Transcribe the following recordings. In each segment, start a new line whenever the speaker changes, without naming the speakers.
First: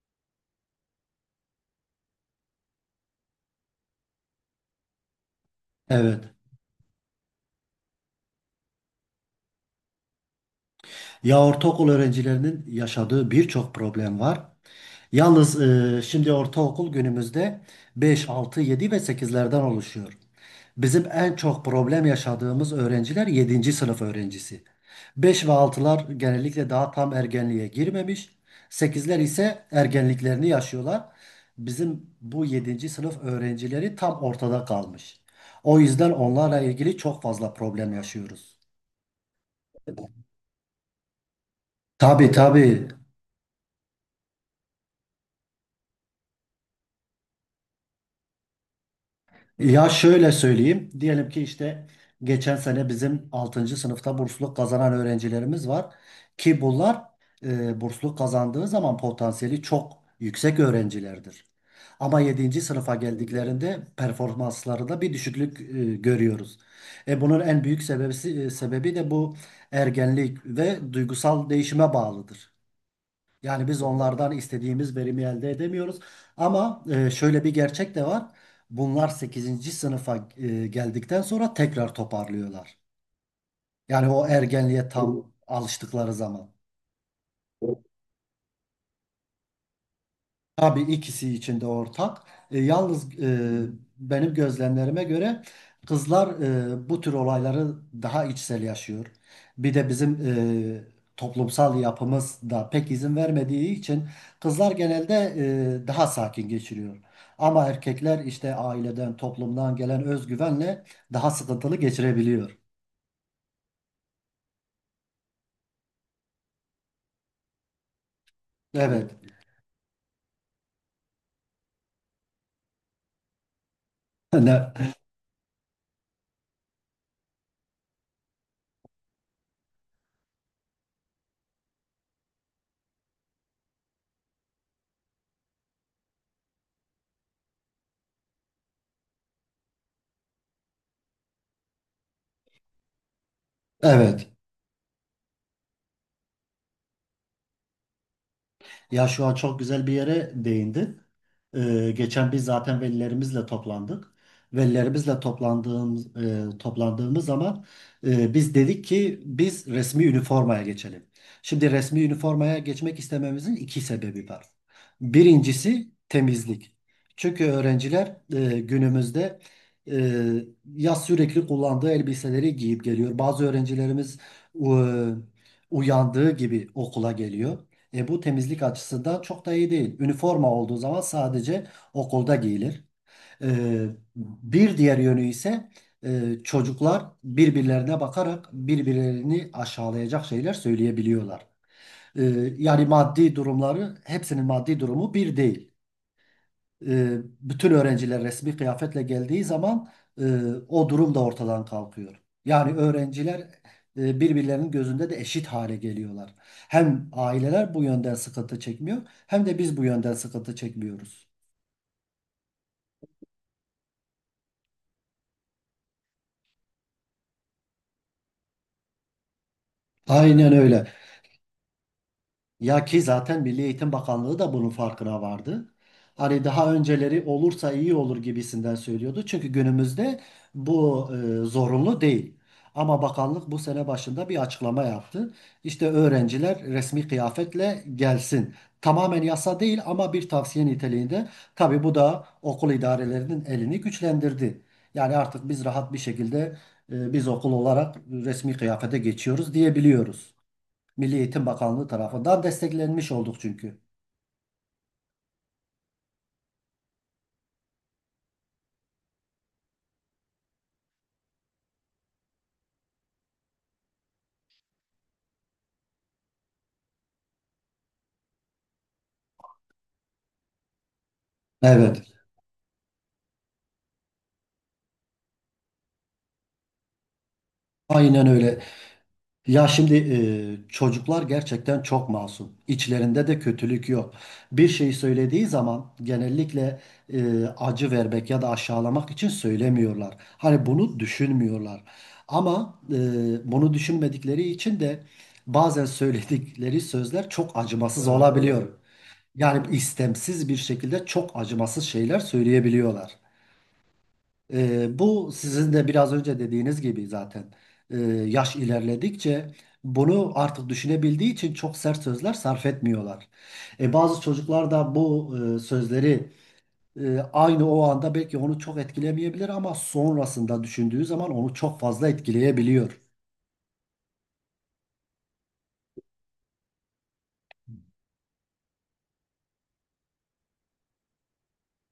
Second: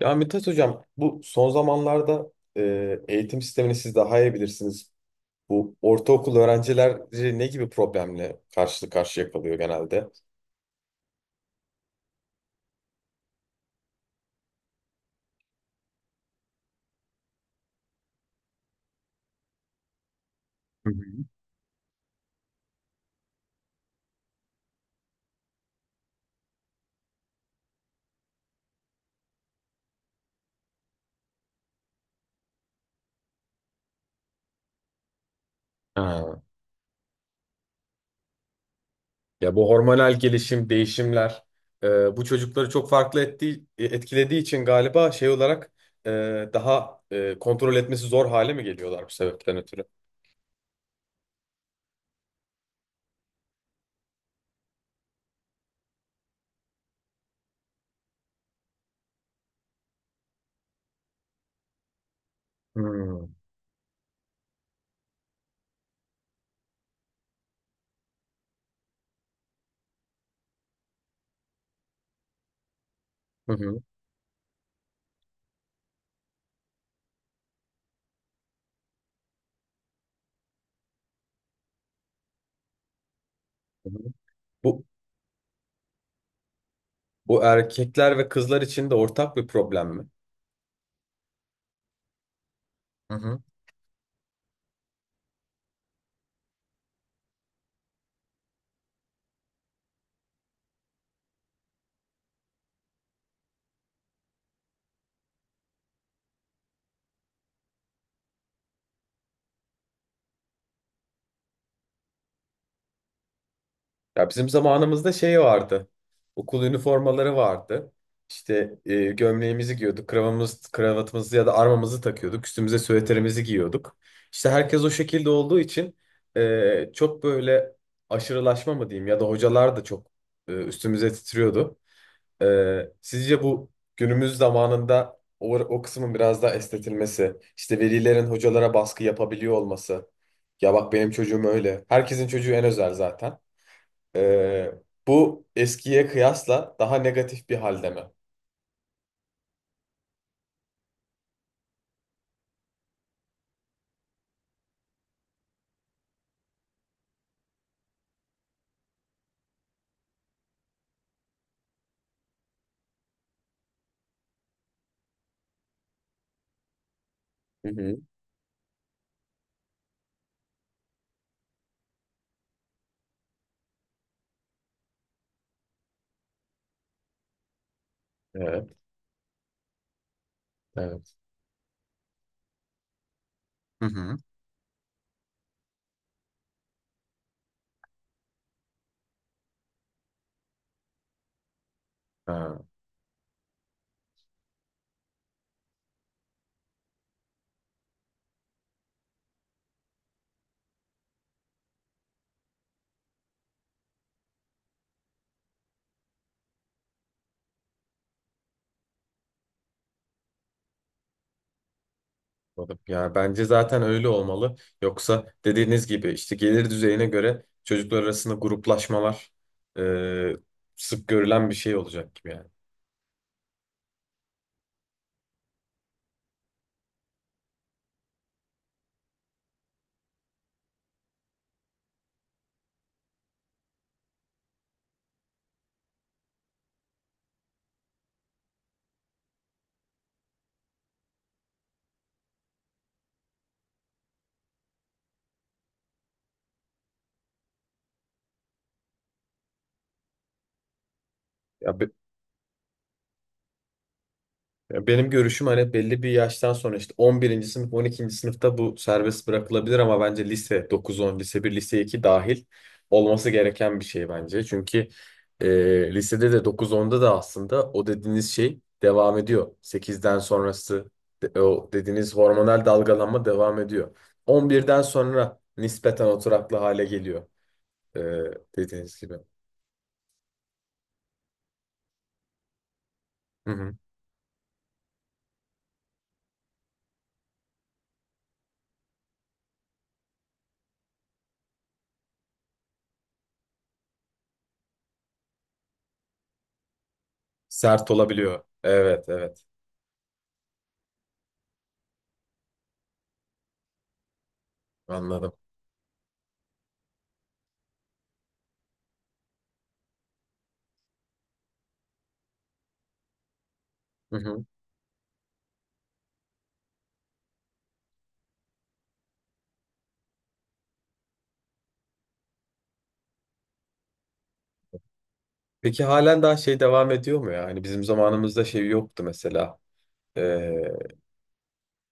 Ya Mithat Hocam, bu son zamanlarda eğitim sistemini siz daha iyi bilirsiniz. Bu
Evet.
ortaokul öğrencileri ne gibi problemle karşı karşıya kalıyor genelde?
Ya ortaokul öğrencilerinin yaşadığı birçok problem var. Yalnız şimdi ortaokul günümüzde 5, 6, 7 ve sekizlerden oluşuyor. Bizim en çok problem yaşadığımız öğrenciler yedinci sınıf öğrencisi. 5 ve altılar genellikle daha tam ergenliğe girmemiş. Sekizler ise ergenliklerini yaşıyorlar. Bizim bu yedinci sınıf öğrencileri tam ortada kalmış. O yüzden
Ha.
onlarla ilgili çok fazla problem yaşıyoruz.
Ya bu hormonal gelişim, değişimler bu
Tabii
çocukları
tabii.
çok farklı etkilediği için galiba şey olarak e, daha kontrol etmesi zor hale mi geliyorlar bu sebepten ötürü?
Ya şöyle söyleyeyim. Diyelim ki işte geçen sene bizim altıncı sınıfta bursluluk kazanan öğrencilerimiz var. Ki bunlar bursluluk kazandığı zaman potansiyeli çok yüksek öğrencilerdir. Ama yedinci
Hmm.
sınıfa
Hı
geldiklerinde performanslarında bir düşüklük görüyoruz. Bunun en büyük sebebi de bu ergenlik ve duygusal değişime bağlıdır.
hı.
Yani
Hı
biz onlardan istediğimiz verimi elde edemiyoruz. Ama şöyle bir gerçek de var. Bunlar sekizinci sınıfa geldikten sonra tekrar toparlıyorlar.
hı.
Yani o
Bu
ergenliğe tam alıştıkları zaman.
Bu erkekler ve kızlar için de ortak bir problem mi?
Tabii, ikisi için de ortak.
Hı
Yalnız,
hı.
benim gözlemlerime göre kızlar bu tür olayları daha içsel yaşıyor. Bir de bizim toplumsal yapımız da pek izin vermediği için kızlar genelde daha sakin geçiriyor. Ama erkekler işte aileden, toplumdan gelen özgüvenle daha sıkıntılı geçirebiliyor.
Ya bizim zamanımızda şey vardı. Okul üniformaları vardı. İşte
Evet.
gömleğimizi giyiyorduk, kravatımızı ya da armamızı takıyorduk, üstümüze süveterimizi giyiyorduk. İşte
Ne?
herkes o şekilde olduğu için çok böyle aşırılaşma mı diyeyim ya da hocalar da çok üstümüze titriyordu. Sizce bu günümüz zamanında o kısmın biraz daha estetilmesi, işte velilerin hocalara baskı yapabiliyor olması. Ya bak benim çocuğum öyle. Herkesin çocuğu en özel zaten.
Evet.
Ee, bu eskiye kıyasla daha negatif bir halde mi?
Ya şu an çok güzel bir yere değindin. Geçen biz zaten velilerimizle toplandık. Velilerimizle toplandığımız zaman biz dedik ki biz resmi üniformaya geçelim. Şimdi resmi üniformaya geçmek istememizin iki sebebi var. Birincisi temizlik. Çünkü
Hı hı.
öğrenciler günümüzde e, ya sürekli kullandığı elbiseleri giyip geliyor. Bazı öğrencilerimiz e, uyandığı gibi okula geliyor. Bu temizlik
Evet,
açısı da çok da iyi değil. Üniforma olduğu zaman
evet.
sadece okulda giyilir. E,
Hı hı.
Bir diğer yönü ise çocuklar birbirlerine bakarak birbirlerini aşağılayacak şeyler söyleyebiliyorlar. E,
Ha,
Yani maddi durumları, hepsinin maddi durumu bir değil, bütün öğrenciler resmi kıyafetle geldiği zaman e, o durum da ortadan kalkıyor. Yani öğrenciler birbirlerinin gözünde de eşit hale geliyorlar. Hem aileler bu yönden sıkıntı çekmiyor, hem de biz bu yönden sıkıntı çekmiyoruz.
anladım. Ya bence zaten öyle olmalı. Yoksa dediğiniz gibi işte gelir düzeyine göre çocuklar arasında gruplaşmalar e,
Aynen öyle.
sık görülen bir şey olacak gibi yani.
Ya ki zaten Milli Eğitim Bakanlığı da bunun farkına vardı. Hani daha önceleri olursa iyi olur gibisinden söylüyordu. Çünkü günümüzde bu zorunlu değil. Ama bakanlık bu sene başında bir açıklama yaptı. İşte öğrenciler resmi kıyafetle gelsin. Tamamen yasa değil ama bir tavsiye niteliğinde. Tabii bu da okul idarelerinin elini güçlendirdi. Yani artık biz rahat bir şekilde biz okul olarak resmi kıyafete geçiyoruz diyebiliyoruz. Milli Eğitim
Ya,
Bakanlığı
be-
tarafından desteklenmiş olduk çünkü.
Ya benim görüşüm hani belli bir yaştan sonra işte on birinci sınıf on ikinci sınıfta bu serbest bırakılabilir ama bence lise dokuz on lise bir lise 2 dahil olması gereken bir şey bence. Çünkü lisede de dokuz onda da aslında o dediğiniz şey devam ediyor. Sekizden sonrası o
Evet.
dediğiniz hormonal dalgalanma devam ediyor. On birden sonra nispeten oturaklı hale geliyor, e,
Aynen öyle.
dediğiniz gibi.
Ya şimdi çocuklar gerçekten çok masum. İçlerinde de
Hı hı.
kötülük yok. Bir şey söylediği zaman genellikle acı vermek ya da aşağılamak için söylemiyorlar. Hani bunu düşünmüyorlar. Ama bunu düşünmedikleri için de bazen söyledikleri sözler çok
Sert
acımasız
olabiliyor.
olabiliyor.
Evet, evet,
Yani istemsiz bir şekilde çok acımasız şeyler söyleyebiliyorlar. Bu
anladım.
sizin de biraz önce dediğiniz gibi zaten e, yaş ilerledikçe bunu artık düşünebildiği için çok sert sözler sarf etmiyorlar.
Hı
Bazı
hı.
çocuklar da bu sözleri aynı o anda belki onu çok etkilemeyebilir ama sonrasında düşündüğü zaman onu çok fazla etkileyebiliyor.
Peki halen daha şey devam ediyor mu ya? Hani bizim zamanımızda şey yoktu mesela. Ee,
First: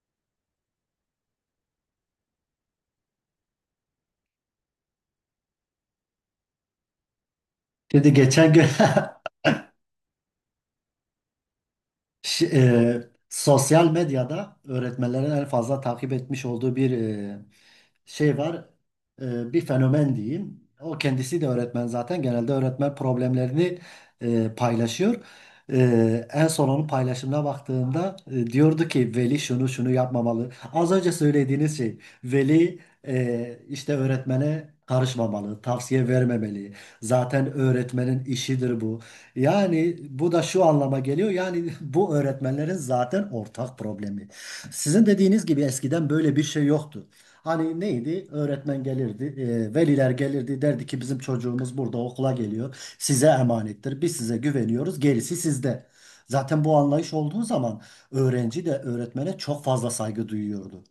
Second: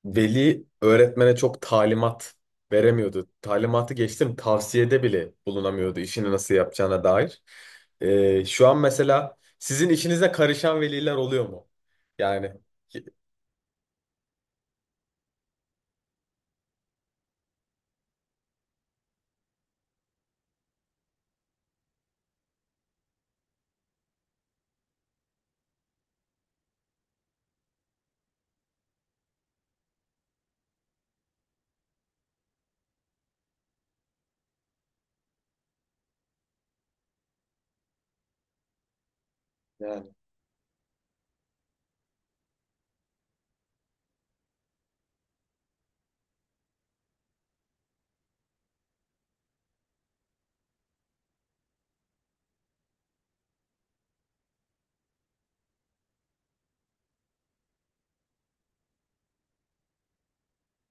veli öğretmene çok talimat veremiyordu. Talimatı geçtim tavsiyede bile bulunamıyordu işini nasıl yapacağına dair.
Şimdi geçen gün
Şu an mesela sizin işinize karışan veliler oluyor mu? Yani
Sosyal medyada öğretmenlerin en fazla takip etmiş olduğu bir şey var. Bir fenomen diyeyim. O kendisi de öğretmen zaten. Genelde öğretmen problemlerini paylaşıyor. En son onun paylaşımına baktığımda diyordu ki veli şunu şunu yapmamalı. Az önce söylediğiniz şey, veli işte öğretmene karışmamalı, tavsiye vermemeli. Zaten öğretmenin işidir bu. Yani
Yani
bu da şu anlama geliyor. Yani bu öğretmenlerin zaten ortak problemi. Sizin dediğiniz gibi eskiden böyle bir şey yoktu. Hani neydi? Öğretmen gelirdi, veliler gelirdi, derdi ki bizim çocuğumuz burada okula geliyor. Size emanettir. Biz size güveniyoruz. Gerisi sizde. Zaten bu anlayış olduğu zaman öğrenci de öğretmene çok fazla saygı duyuyordu.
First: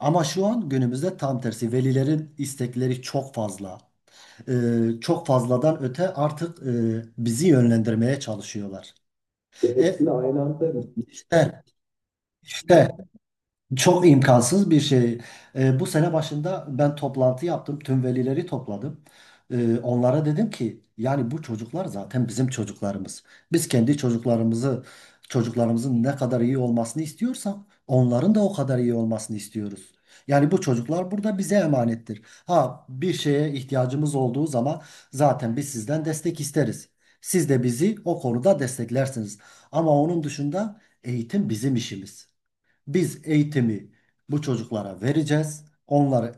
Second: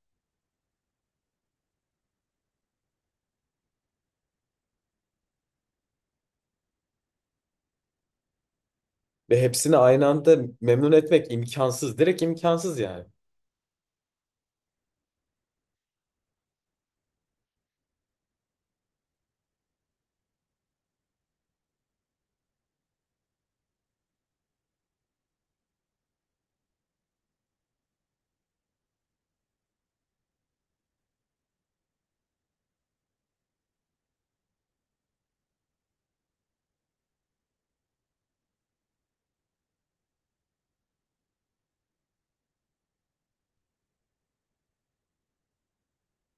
Ama şu an günümüzde tam tersi. Velilerin istekleri çok fazla, e, çok fazladan öte artık bizi yönlendirmeye çalışıyorlar.
ve hepsini aynı
Hepsini
anda
aynı anda
memnun etmek
işte,
imkansız. Direkt imkansız
işte
yani.
çok imkansız bir şey. Bu sene başında ben toplantı yaptım. Tüm velileri topladım. Onlara dedim ki yani bu çocuklar zaten bizim çocuklarımız. Biz kendi çocuklarımızı, çocuklarımızın ne kadar iyi olmasını istiyorsak onların da o kadar iyi olmasını istiyoruz. Yani bu çocuklar burada bize emanettir. Ha bir şeye ihtiyacımız olduğu zaman zaten biz sizden destek isteriz. Siz de bizi o konuda desteklersiniz. Ama onun dışında eğitim bizim işimiz. Biz eğitimi bu çocuklara vereceğiz.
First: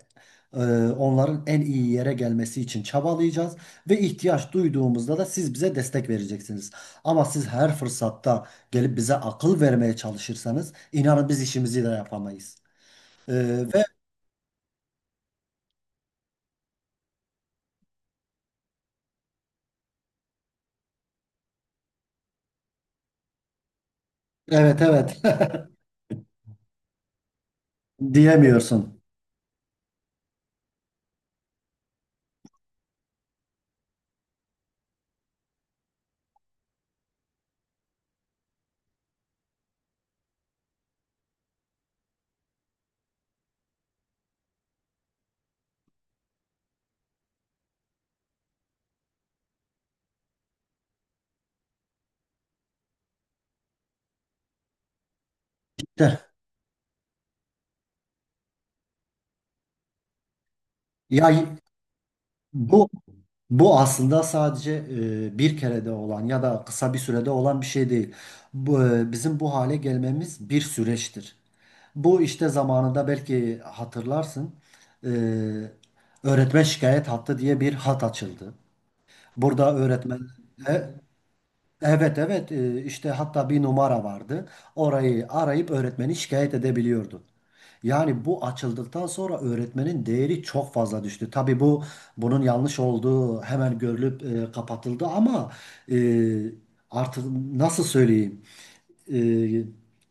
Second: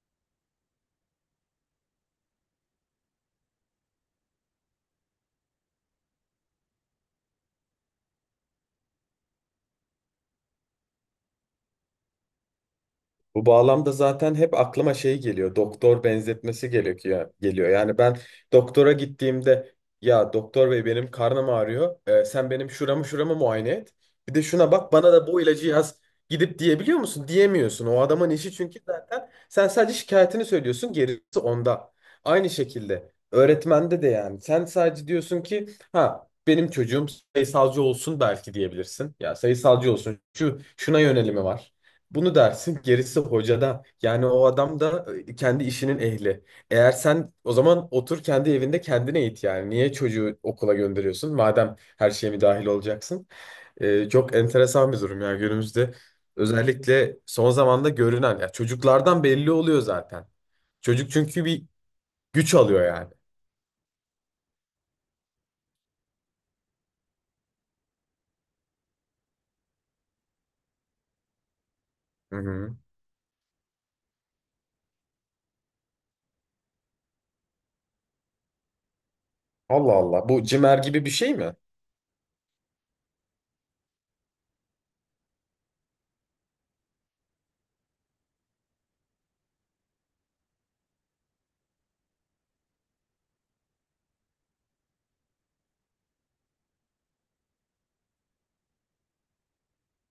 e, Onların en iyi yere gelmesi için çabalayacağız ve ihtiyaç duyduğumuzda da siz bize destek vereceksiniz. Ama siz her fırsatta gelip bize akıl vermeye çalışırsanız inanın biz işimizi de yapamayız. E,
Bu
Ve
bağlamda zaten hep aklıma şey geliyor. Doktor benzetmesi gerekiyor geliyor. Yani ben doktora gittiğimde ya doktor bey benim karnım ağrıyor. Sen benim şuramı muayene et. Bir de şuna
evet,
bak bana
evet,
da bu ilacı yaz gidip diyebiliyor musun? Diyemiyorsun. O adamın işi çünkü
diyemiyorsun.
zaten sen sadece şikayetini söylüyorsun. Gerisi onda. Aynı şekilde öğretmende de yani sen sadece diyorsun ki ha benim çocuğum sayısalcı olsun belki diyebilirsin. Ya sayısalcı olsun. Şuna yönelimi var. Bunu dersin gerisi hocada. Yani o adam da kendi işinin ehli. Eğer sen o zaman otur kendi evinde kendine eğit yani. Niye çocuğu okula gönderiyorsun? Madem her şeye mi dahil olacaksın? E, çok enteresan bir durum ya günümüzde.
De,
Özellikle son zamanda görünen. Ya çocuklardan belli oluyor zaten. Çocuk
ya
çünkü bir güç alıyor
bu
yani.
bu aslında sadece bir kerede olan ya da kısa bir sürede olan bir şey değil. Bu, bizim bu hale gelmemiz bir süreçtir. Bu
Hı
işte
hı.
zamanında belki hatırlarsın, e, öğretmen şikayet hattı diye bir hat açıldı. Burada
Allah
öğretmen
Allah. Bu cimer
e,
gibi bir şey mi?
evet, evet, işte hatta bir numara vardı. Orayı arayıp öğretmeni şikayet edebiliyordu. Yani bu açıldıktan sonra öğretmenin değeri çok fazla düştü. Tabii bu, bunun yanlış olduğu hemen görülüp kapatıldı ama e, artık nasıl söyleyeyim, e,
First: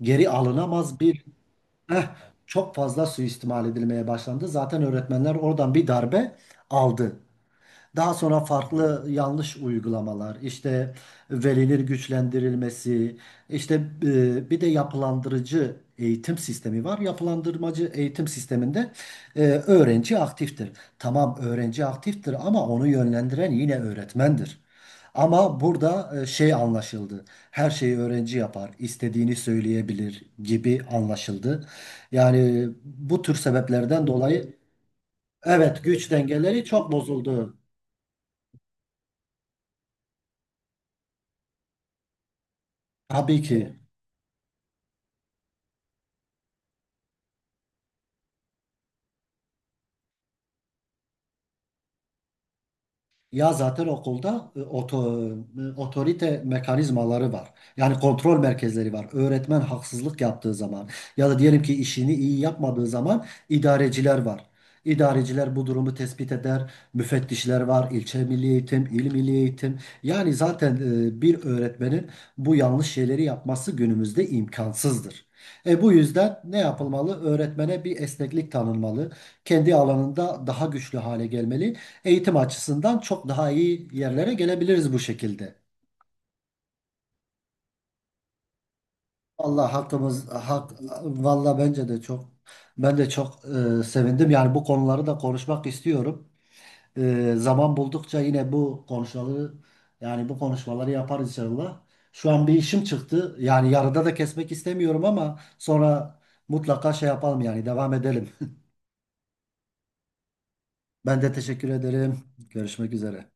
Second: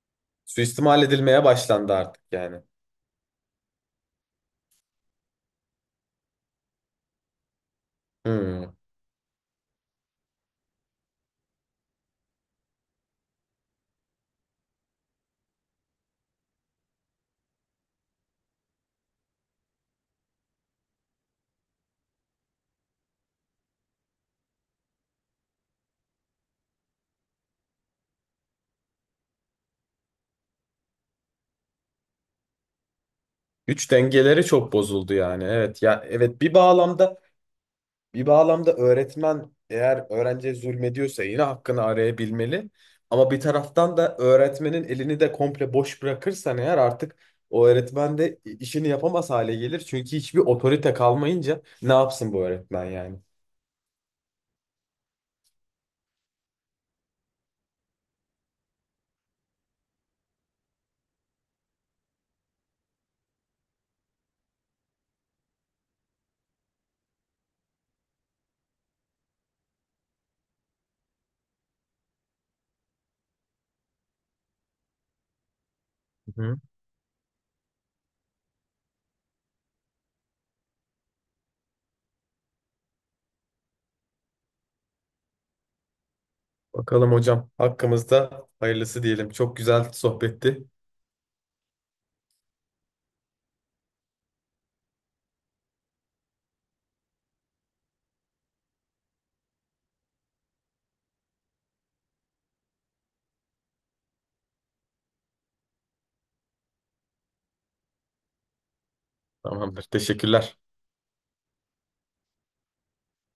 geri alınamaz
Suistimal
bir
edilmeye başlandı
eh,
artık yani.
çok fazla suistimal edilmeye başlandı. Zaten öğretmenler oradan bir darbe aldı. Daha sonra
Hı.
farklı yanlış uygulamalar, işte veliler güçlendirilmesi, işte bir de yapılandırıcı eğitim sistemi var. Yapılandırmacı eğitim sisteminde öğrenci aktiftir. Tamam, öğrenci aktiftir ama onu yönlendiren yine öğretmendir. Ama burada şey anlaşıldı. Her şeyi öğrenci yapar, istediğini söyleyebilir gibi anlaşıldı. Yani bu tür
Güç
sebeplerden
dengeleri
dolayı
çok bozuldu yani. Evet
evet,
ya,
güç
evet, bir
dengeleri çok
bağlamda
bozuldu.
öğretmen eğer öğrenciye zulmediyorsa yine hakkını arayabilmeli. Ama bir
Tabii ki.
taraftan da öğretmenin elini de komple boş bırakırsan eğer artık o öğretmen de işini yapamaz hale gelir. Çünkü hiçbir otorite kalmayınca ne yapsın bu öğretmen yani?
Ya zaten okulda otorite mekanizmaları var. Yani kontrol merkezleri var. Öğretmen haksızlık yaptığı zaman ya da diyelim ki işini iyi yapmadığı zaman idareciler var. İdareciler bu durumu tespit eder. Müfettişler var. İlçe Milli Eğitim, il milli Eğitim. Yani zaten bir öğretmenin bu yanlış şeyleri yapması günümüzde imkansızdır. Bu yüzden
Hı
ne
hı.
yapılmalı? Öğretmene bir esneklik tanınmalı. Kendi alanında daha güçlü hale gelmeli, eğitim açısından çok daha iyi yerlere gelebiliriz bu şekilde.
Bakalım hocam. Hakkımızda hayırlısı diyelim. Çok
Allah
güzel
hakkımız
sohbetti.
hak, valla bence de çok, ben de çok sevindim. Yani bu konuları da konuşmak istiyorum. Zaman buldukça yine bu konuşmaları yaparız inşallah. Şu an bir işim çıktı. Yani yarıda da kesmek istemiyorum ama sonra mutlaka şey yapalım, yani devam edelim.
Tamamdır. Teşekkürler.
Ben de teşekkür ederim. Görüşmek üzere.